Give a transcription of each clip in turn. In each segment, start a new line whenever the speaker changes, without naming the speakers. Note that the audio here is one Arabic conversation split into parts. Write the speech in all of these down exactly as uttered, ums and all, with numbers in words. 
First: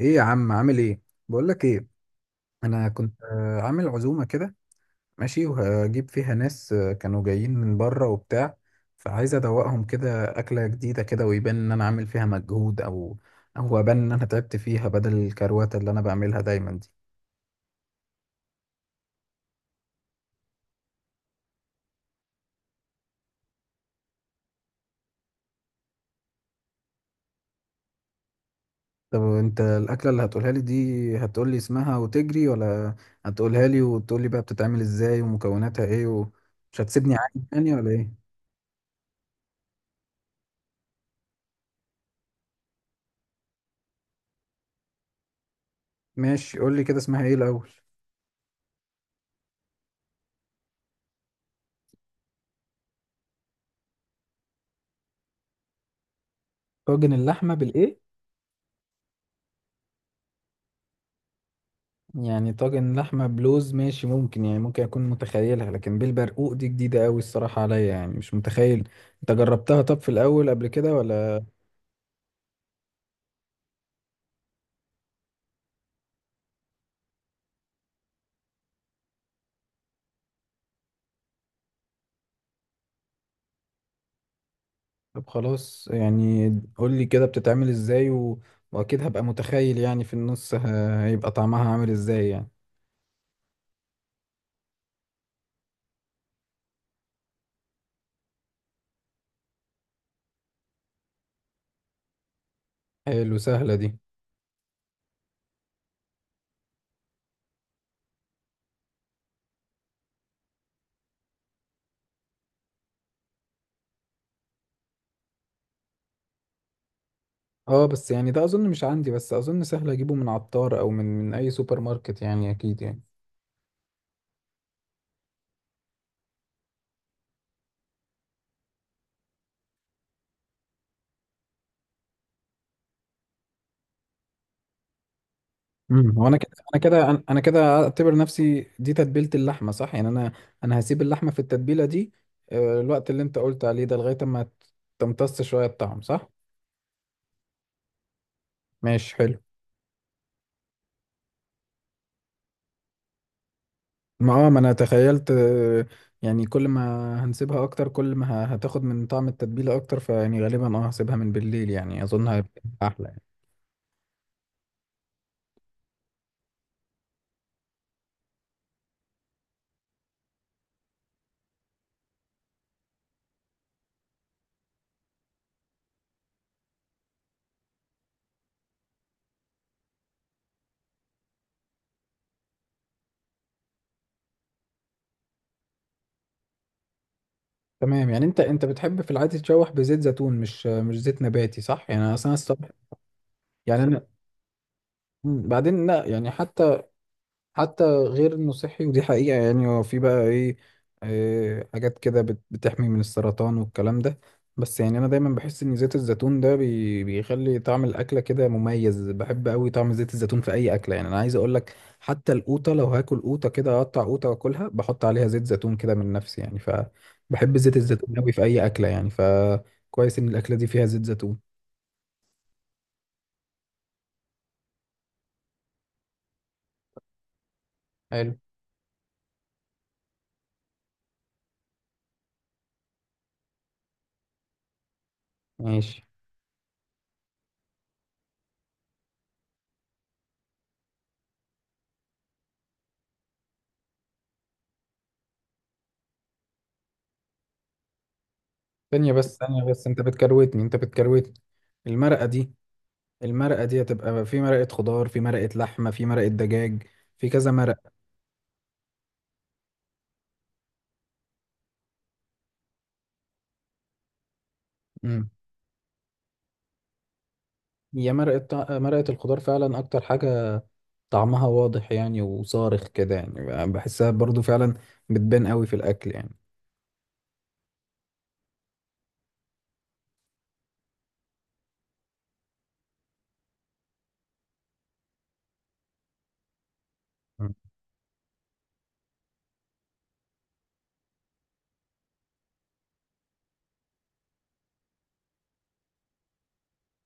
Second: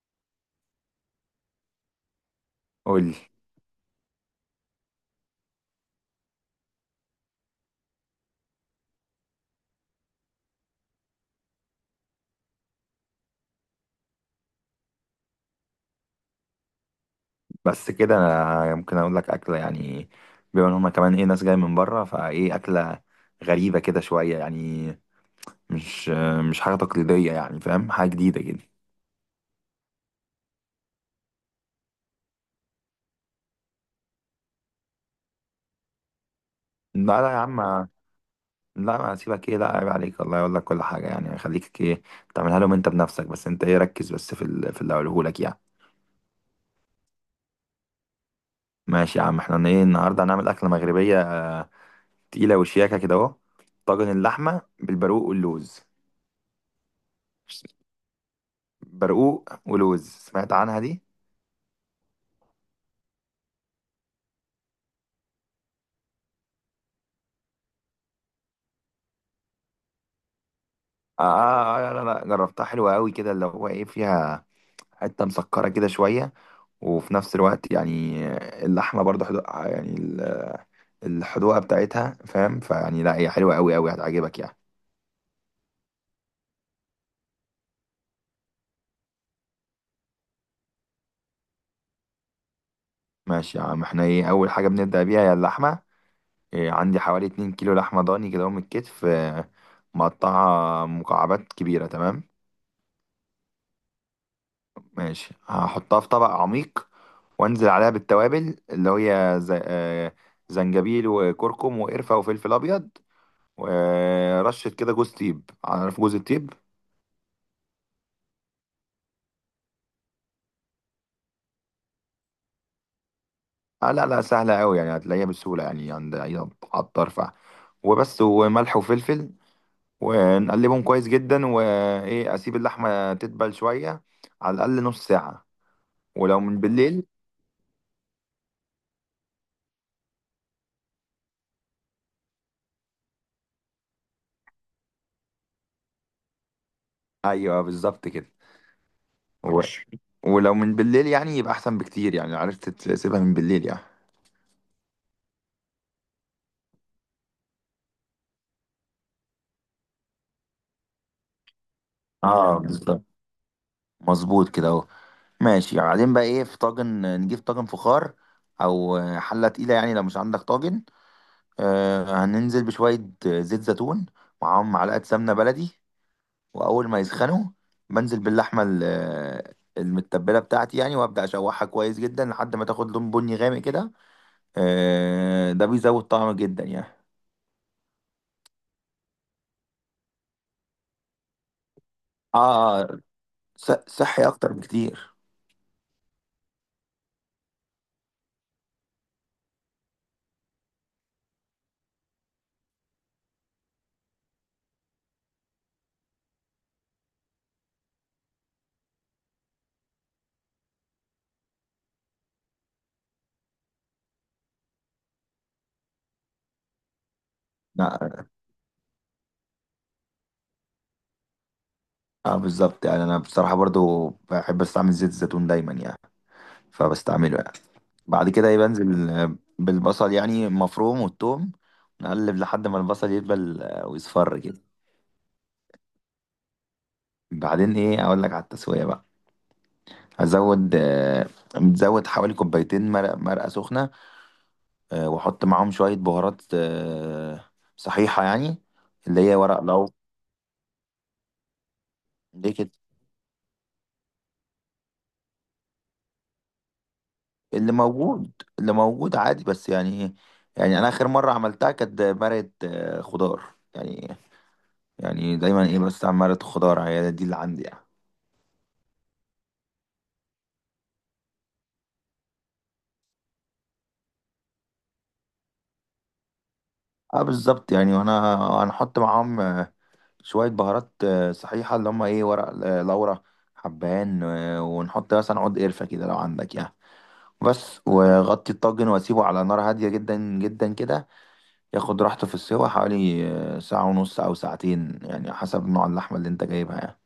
ايه يا عم، عامل ايه؟ بقول لك ايه، انا
قول.
كنت آه، عامل عزومه كده، ماشي، وهجيب فيها ناس آه، كانوا جايين من بره وبتاع، فعايز ادوقهم كده اكله جديده كده، ويبان ان انا عامل فيها مجهود، او او ابان ان انا تعبت فيها بدل الكروته اللي انا بعملها دايما دي.
بس كده انا ممكن اقول لك اكله يعني، بما ان هما كمان ايه ناس جايه من بره، فايه اكله غريبه كده شويه يعني. مش مش حاجه تقليديه يعني، فاهم؟ حاجه جديده كده.
طب انت الاكله اللي هتقولها لي دي، هتقول لي اسمها وتجري، ولا هتقولها لي وتقول لي بقى بتتعمل ازاي ومكوناتها ايه، ومش هتسيبني
لا لا يا
عادي
عم،
يعني، ولا ايه؟
لا، ما هسيبك ايه، لا عيب عليك، الله يقول لك كل حاجه يعني، خليك ايه تعملها لهم انت بنفسك. بس انت ايه ركز بس في ال- في اللي هقوله لك يعني.
ماشي، قول لي كده اسمها ايه الاول.
ماشي يا عم، احنا ايه النهارده هنعمل اكله مغربيه تقيله وشياكه كده اهو. طاجن اللحمه بالبرقوق واللوز.
طاجن اللحمه بالايه؟
برقوق ولوز، سمعت عنها دي؟
يعني طاجن لحمة بلوز ماشي، ممكن يعني، ممكن أكون متخيلها، لكن بالبرقوق دي جديدة أوي الصراحة عليا، يعني مش متخيل. أنت جربتها طب في الأول قبل كده،
آه,
ولا؟
آه, آه، لا لا جربتها، حلوة قوي كده، اللي هو ايه فيها حتة مسكرة كده شوية، وفي نفس الوقت يعني اللحمة برضه حدو... آه، يعني ال- الحدوقة بتاعتها، فاهم؟ فيعني لا، هي حلوة قوي قوي، هتعجبك يعني.
طب خلاص يعني، قولي كده بتتعمل إزاي و... وأكيد هبقى متخيل يعني في النص ه- هيبقى طعمها عامل إزاي يعني.
ماشي يا عم، احنا ايه أول حاجة بنبدأ بيها هي اللحمة. إيه عندي حوالي اتنين كيلو لحمة ضاني كده من الكتف، آه، مقطعة مكعبات كبيرة، تمام.
حلو، سهلة دي.
ماشي، هحطها في طبق عميق وانزل عليها بالتوابل اللي هي زي... آه، زنجبيل وكركم وقرفة وفلفل أبيض ورشه كده جوز تيب، عارف جوز التيب؟
اه بس يعني ده أظن مش عندي، بس أظن سهل أجيبه من عطار أو من من أي سوبر ماركت، يعني أكيد يعني.
آه لا لا، سهله قوي يعني، هتلاقيها بسهوله يعني عند اي عطار فرع. وبس، وملح وفلفل، ونقلبهم كويس جدا، وايه اسيب اللحمه تدبل شويه على الاقل نص ساعه،
امم وانا
ولو
كده
من
انا
بالليل.
كده انا أنا كده اعتبر نفسي دي تتبيله اللحمه، صح يعني؟ انا انا هسيب اللحمه في التتبيله دي آه، الوقت اللي انت قلت عليه ده، لغايه اما تمتص شويه الطعم، صح؟
ايوه بالظبط كده.
ماشي، حلو.
و... ماشي. ولو من بالليل يعني يبقى احسن بكتير يعني، عرفت تسيبها من بالليل يعني.
ما اه ما انا تخيلت، آه، يعني كل ما هنسيبها اكتر، كل ما ه- هتاخد من طعم التتبيله اكتر، فيعني غالبا اه هسيبها من بالليل يعني، اظن
اه
هيبقى
بالظبط،
احلى يعني.
مظبوط كده اهو. ماشي، بعدين بقى ايه، في طاجن نجيب طاجن فخار او حله تقيله يعني، لو مش عندك طاجن. آه هننزل بشوية زيت زيتون، معاهم معلقة سمنة بلدي. وأول ما يسخنوا بنزل باللحمة ال- آه، المتبلة بتاعتي يعني، وأبدأ أشوحها كويس جدا لحد ما تاخد لون بني غامق كده. آه ده بيزود طعم جدا يعني.
تمام، يعني انت انت بتحب في العادي تشوح بزيت زيتون، مش مش زيت نباتي، صح يعني؟ انا اصلا الصبح،
آه آه، ص-
يعني انا
صحي أكتر بكتير.
مم، بعدين لا يعني، حتى حتى غير انه صحي، ودي حقيقة يعني. هو في بقى ايه، آه، حاجات كده بت- بتحمي من السرطان والكلام ده. بس يعني انا دايما بحس ان زيت الزيتون ده بي- بيخلي طعم الاكلة كده مميز. بحب قوي طعم زيت الزيتون في اي اكلة، يعني انا عايز اقول لك، حتى القوطة، لو هاكل قوطة كده، اقطع قوطة واكلها بحط عليها زيت زيتون كده من نفسي يعني. فبحب زيت الزيتون
لا،
قوي في اي اكلة يعني، فكويس ان الاكلة دي فيها زيت زيتون.
اه بالظبط يعني، انا بصراحه برضو بحب استعمل زيت الزيتون دايما يعني، فبستعمله يعني. بعد
حلو.
كده ايه بنزل آه، بالبصل يعني مفروم والثوم. نقلب لحد ما البصل يدبل آه، ويصفر كده.
ماشي.
بعدين ايه اقول لك على التسويه بقى. هزود آه، متزود حوالي كوبايتين مرق، مرقه سخنه، آه، واحط معاهم شويه بهارات آه، صحيحه يعني،
ثانية
اللي هي
بس
ورق
ثانية بس
لو...
انت بتكروتني انت بتكروتني. المرقة دي،
ليه كده؟
المرقة دي هتبقى في مرقة خضار، في مرقة لحمة، في مرقة دجاج، في كذا
اللي
مرقة.
موجود، اللي موجود عادي بس يعني ايه. يعني انا اخر مره عملتها كانت مرقه آه، خضار يعني.
امم،
يعني دايما ايه بس عن مرقه خضار، هي دي اللي عندي يعني.
هي مرقة طع- مرقة الخضار فعلا أكتر حاجة طعمها واضح يعني، وصارخ كده يعني، بحسها برضو فعلا بتبان قوي في الأكل يعني.
اه بالظبط يعني، وانا هنحط معاهم شوية بهارات آه، صحيحة اللي هما ايه ورق، آه، لورا، حبهان، آه، ونحط مثلا عود قرفة كده لو عندك يعني.
مم.
بس، وغطي الطاجن واسيبه على نار هادية جدا جدا كده، ياخد راحته في السوا حوالي آه، ساعة ونص أو ساعتين يعني، حسب نوع اللحمة اللي انت جايبها يعني.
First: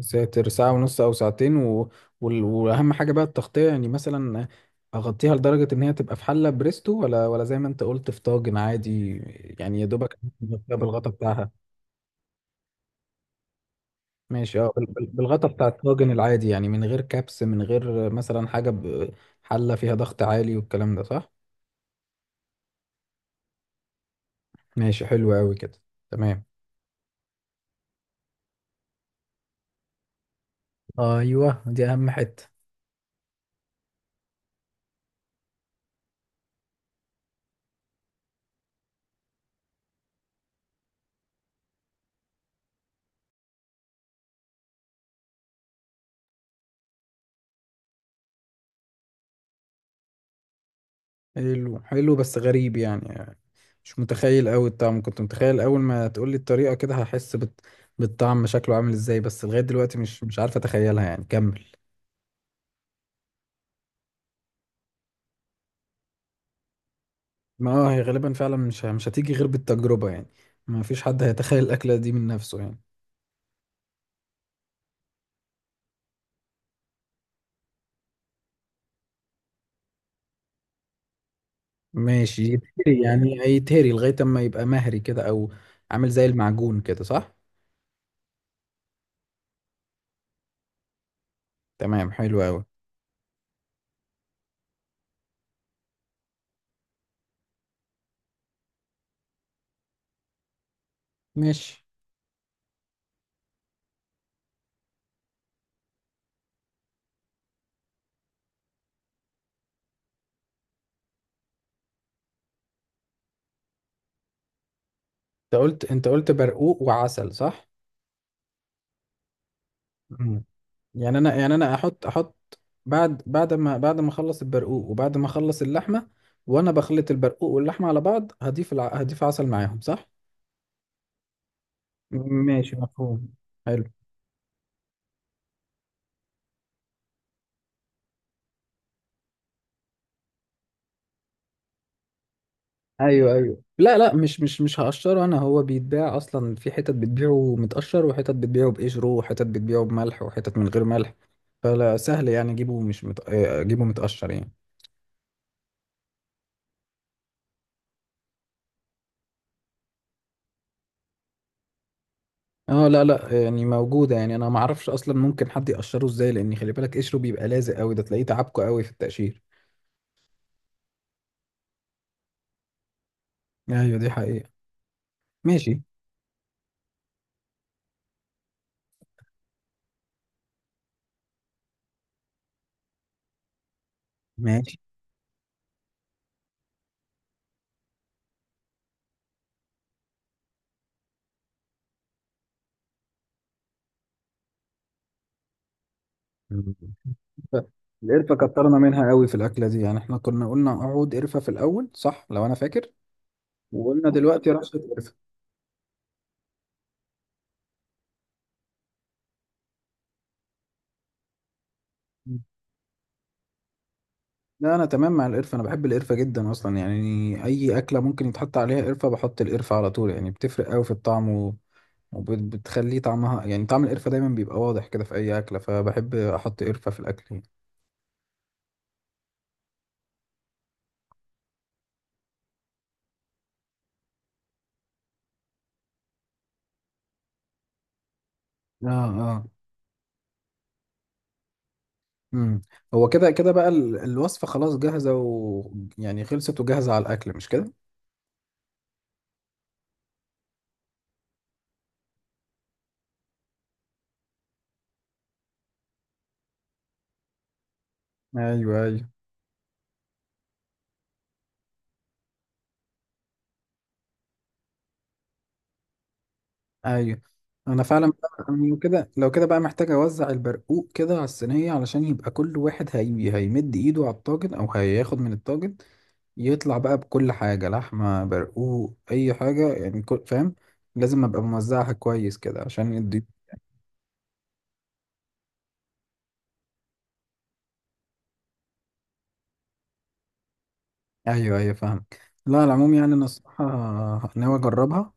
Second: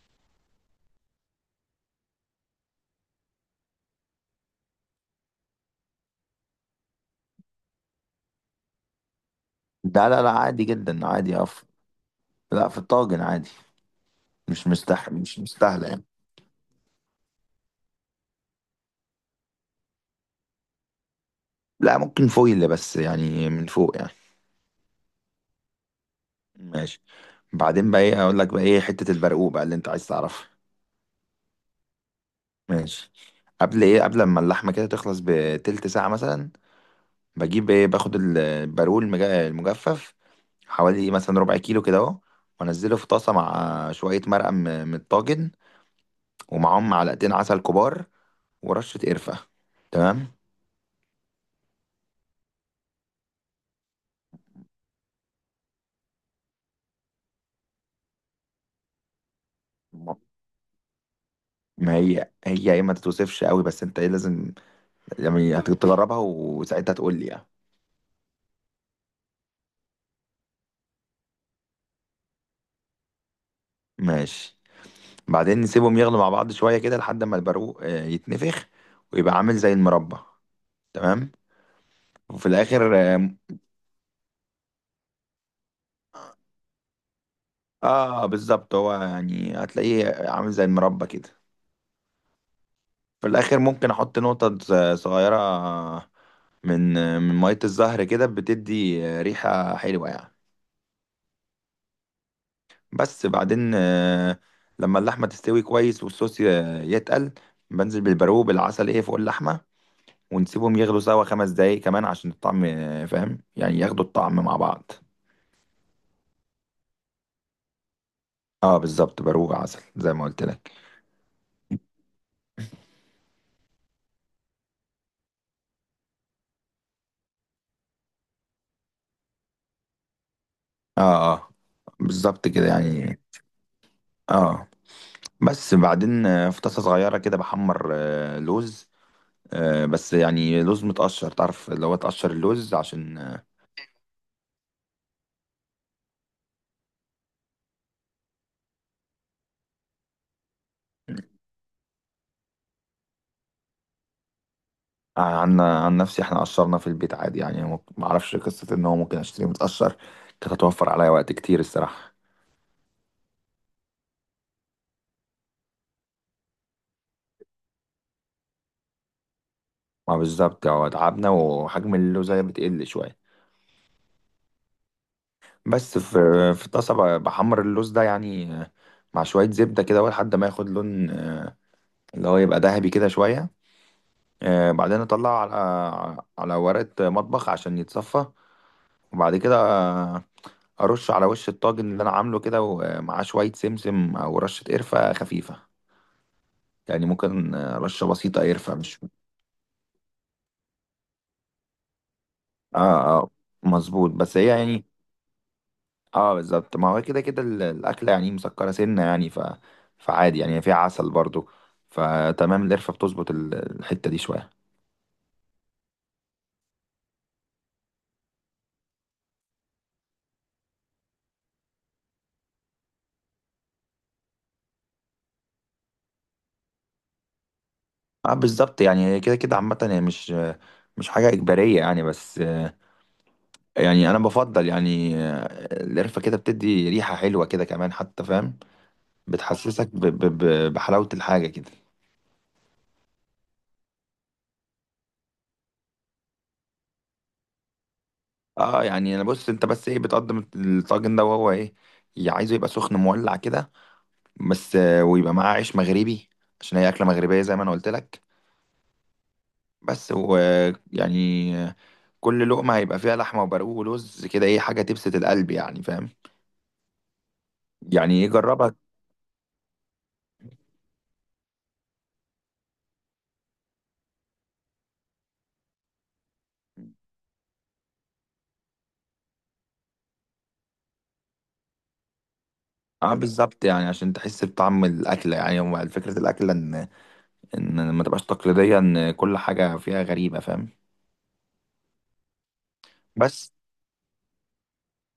ساتر ساعة ونص أو ساعتين و... وال... وأهم حاجة بقى التغطية، يعني مثلا أغطيها لدرجة إن هي تبقى في حلة بريستو، ولا ولا زي ما أنت قلت في طاجن عادي؟ يعني يا
ده
دوبك
لا لا عادي
مغطيها
جدا
بالغطا
عادي
بتاعها؟
أف... لا، في الطاجن عادي.
ماشي،
مش
اه بال- بال-
مستح مش
بالغطا بتاع
مستاهلة يعني.
الطاجن العادي يعني، من غير كبس، من غير مثلا حاجة ب- حلة فيها ضغط عالي والكلام ده، صح؟
لا، ممكن فويل بس يعني من فوق يعني.
ماشي، حلو قوي كده. تمام.
ماشي، بعدين بقى ايه، اقول لك بقى ايه حتة البرقوق بقى اللي انت عايز تعرفها.
ايوه، دي اهم حتة.
ماشي. قبل ايه، قبل ما اللحمه كده تخلص بتلت ساعه مثلا، بجيب ايه، باخد البارول المج- المجفف حوالي مثلا ربع كيلو كده اهو. وانزله في طاسه مع شويه مرقه م- من الطاجن، ومعاهم معلقتين عسل كبار ورشه قرفه، تمام.
حلو حلو، بس غريب يعني. مش متخيل قوي الطعم، كنت متخيل اول ما تقول لي الطريقة كده هحس بت... بالطعم شكله عامل ازاي، بس لغاية دلوقتي مش مش عارف اتخيلها يعني. كمل.
ما هي هي ايه ما تتوصفش قوي، بس انت ايه لازم يعني هتجربها وساعتها تقول لي يعني.
ما اه، هي غالبا فعلا مش ه- مش هتيجي غير بالتجربة يعني، ما فيش حد هيتخيل الأكلة دي من نفسه يعني.
ماشي، بعدين نسيبهم يغلوا مع بعض شويه كده لحد ما البارو آه، يتنفخ ويبقى عامل زي المربى، تمام.
ماشي،
وفي الاخر
يتهري يعني؟ هيتهري لغاية اما يبقى مهري كده، او عامل زي المعجون كده، صح؟
اه بالظبط، هو يعني هتلاقيه عامل زي المربى كده.
تمام، حلو قوي.
في الاخر ممكن احط نقطة ص- صغيرة من من مية الزهر كده، بتدي ريحة حلوة يعني.
ماشي.
بس بعدين آه، لما اللحمة تستوي كويس والصوص ي- يتقل، بنزل بالبرو بالعسل ايه فوق اللحمة، ونسيبهم يغلوا سوا خمس دقايق كمان عشان الطعم آه، فاهم؟ يعني ياخدوا الطعم مع بعض.
انت قلت، انت قلت برقوق وعسل، صح؟
اه بالظبط، برو عسل زي ما قلت
مم.
لك.
يعني انا يعني انا احط، احط بعد، بعد ما بعد ما اخلص البرقوق، وبعد ما اخلص اللحمة وانا بخلط البرقوق واللحمة على بعض، هضيف الع... هضيف عسل معاهم، صح؟
اه اه، بالظبط كده
ماشي،
يعني.
مفهوم، حلو.
اه. بس بعدين آه، في طاسة صغيرة كده بحمر آه، لوز، آه، بس يعني لوز متقشر، تعرف اللي هو تقشر اللوز عشان
ايوه ايوه، لا لا، مش مش مش هقشره انا. هو بيتباع اصلا، في حتت بتبيعه متقشر، وحتت بتبيعه بقشره، وحتت بتبيعه بملح، وحتت من غير ملح. فلا، سهل يعني اجيبه مش مت... آه، اجيبه متقشر يعني.
آه، عن عن نفسي احنا قشرنا في البيت عادي يعني، ما ما اعرفش قصة ان هو ممكن اشتري متقشر، كانت هتوفر عليا وقت كتير الصراحة.
اه لا لا، يعني موجوده يعني، انا ما اعرفش اصلا ممكن حد يقشره ازاي، لان خلي بالك قشره بيبقى لازق قوي، ده تلاقيه تعبكه قوي في التقشير.
ما بالظبط، هو تعبنا وحجم اللوزة بتقل شوية.
ايوه، دي حقيقه. ماشي.
بس في في طاسة ب- بحمر اللوز ده يعني، آه، مع شوية زبدة كده لحد ما ياخد لون، آه، اللي هو يبقى ذهبي كده شوية. آه،
ماشي.
بعدين اطلع على على ورقة مطبخ عشان يتصفى، وبعد كده آه، ارش على وش الطاجن اللي انا عامله كده ومعاه شوية سمسم او رشة قرفة خفيفة يعني، ممكن
ف-
آه، رشة
القرفة
بسيطة قرفة
كترنا
مش...
منها قوي في الأكلة دي يعني، احنا كنا قلنا عود قرفة في الأول، صح لو أنا فاكر؟
اه اه
وقلنا
مظبوط، بس هي
دلوقتي رشة
يعني...
قرفة.
اه بالظبط، ما هو كده كده ال- الاكلة يعني مسكرة سنة يعني، ف فعادي يعني فيها عسل برضو، فتمام القرفة بتظبط ال- الحتة دي شوية.
لا انا تمام مع القرفه، انا بحب القرفه جدا اصلا يعني، اي اكله ممكن يتحط عليها قرفه بحط القرفه على طول يعني، بتفرق قوي في الطعم و... وبتخليه طعمها يعني، طعم القرفه دايما بيبقى واضح كده في اي اكله، فبحب احط قرفه في الاكل يعني.
اه بالظبط يعني، هي كده كده عامة هي مش مش حاجة إجبارية يعني، بس يعني انا بفضل يعني آه، القرفه كده بتدي ريحه حلوه كده كمان حتى، فاهم؟
اه. اه.
بتحسسك ب ب ب بحلاوه الحاجه كده.
امم. هو كده كده بقى ال- الوصفه خلاص جاهزه، ويعني خلصت وجاهزه على الاكل، مش كده؟
اه يعني، انا بص انت بس ايه بتقدم الطاجن ده وهو ايه يا عايزه يبقى سخن مولع كده، بس آه، ويبقى معاه عيش مغربي عشان هي اكله مغربيه زي ما انا قلت لك،
ايوه ايوه
بس ويعني كل لقمه هيبقى فيها لحمه وبرقوق ولوز كده ايه حاجه تبسط القلب يعني، فاهم؟
ايوه. انا فعلا
يعني ايه
بقى- أنا
جربها.
لو كده، لو كده بقى محتاج اوزع البرقوق كده على الصينيه، علشان يبقى كل واحد هي... هيمد ايده على الطاجن او هياخد من الطاجن، يطلع بقى بكل حاجة، لحمة برقوق أي حاجة يعني، كل فاهم؟ لازم أبقى موزعها كويس كده عشان
اه
الضيوف.
بالظبط يعني عشان تحس بطعم الاكله يعني، هو فكره الاكله ان ان ما تبقاش تقليدية، ان كل حاجة فيها غريبة، فاهم؟
أيوه أيوه، فاهمك. لا على العموم يعني، أنا
بس
الصراحة ناوي أجربها.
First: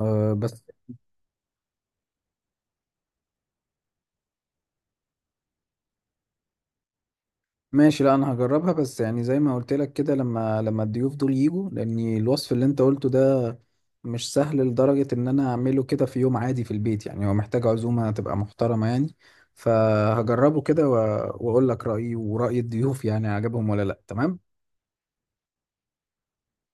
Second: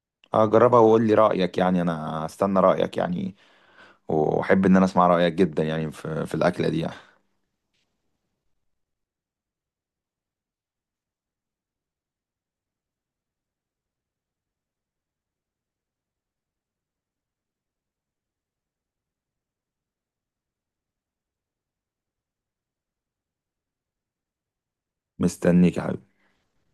أه بس،
هجربها وقول لي رأيك يعني، انا استنى رأيك يعني، واحب ان انا اسمع رأيك جدا يعني في في الأكلة دي يعني.
ماشي، لا أنا هجربها، بس يعني زي ما قلت لك كده، لما لما الضيوف دول يجوا، لأن الوصف اللي أنت قلته ده مش سهل لدرجة إن أنا أعمله كده في يوم عادي في البيت يعني، هو محتاج عزومة تبقى محترمة يعني. فهجربه كده و- وأقول لك رأيي ورأي الضيوف، يعني عجبهم ولا لأ. تمام.
مستنيك يا حبيبي.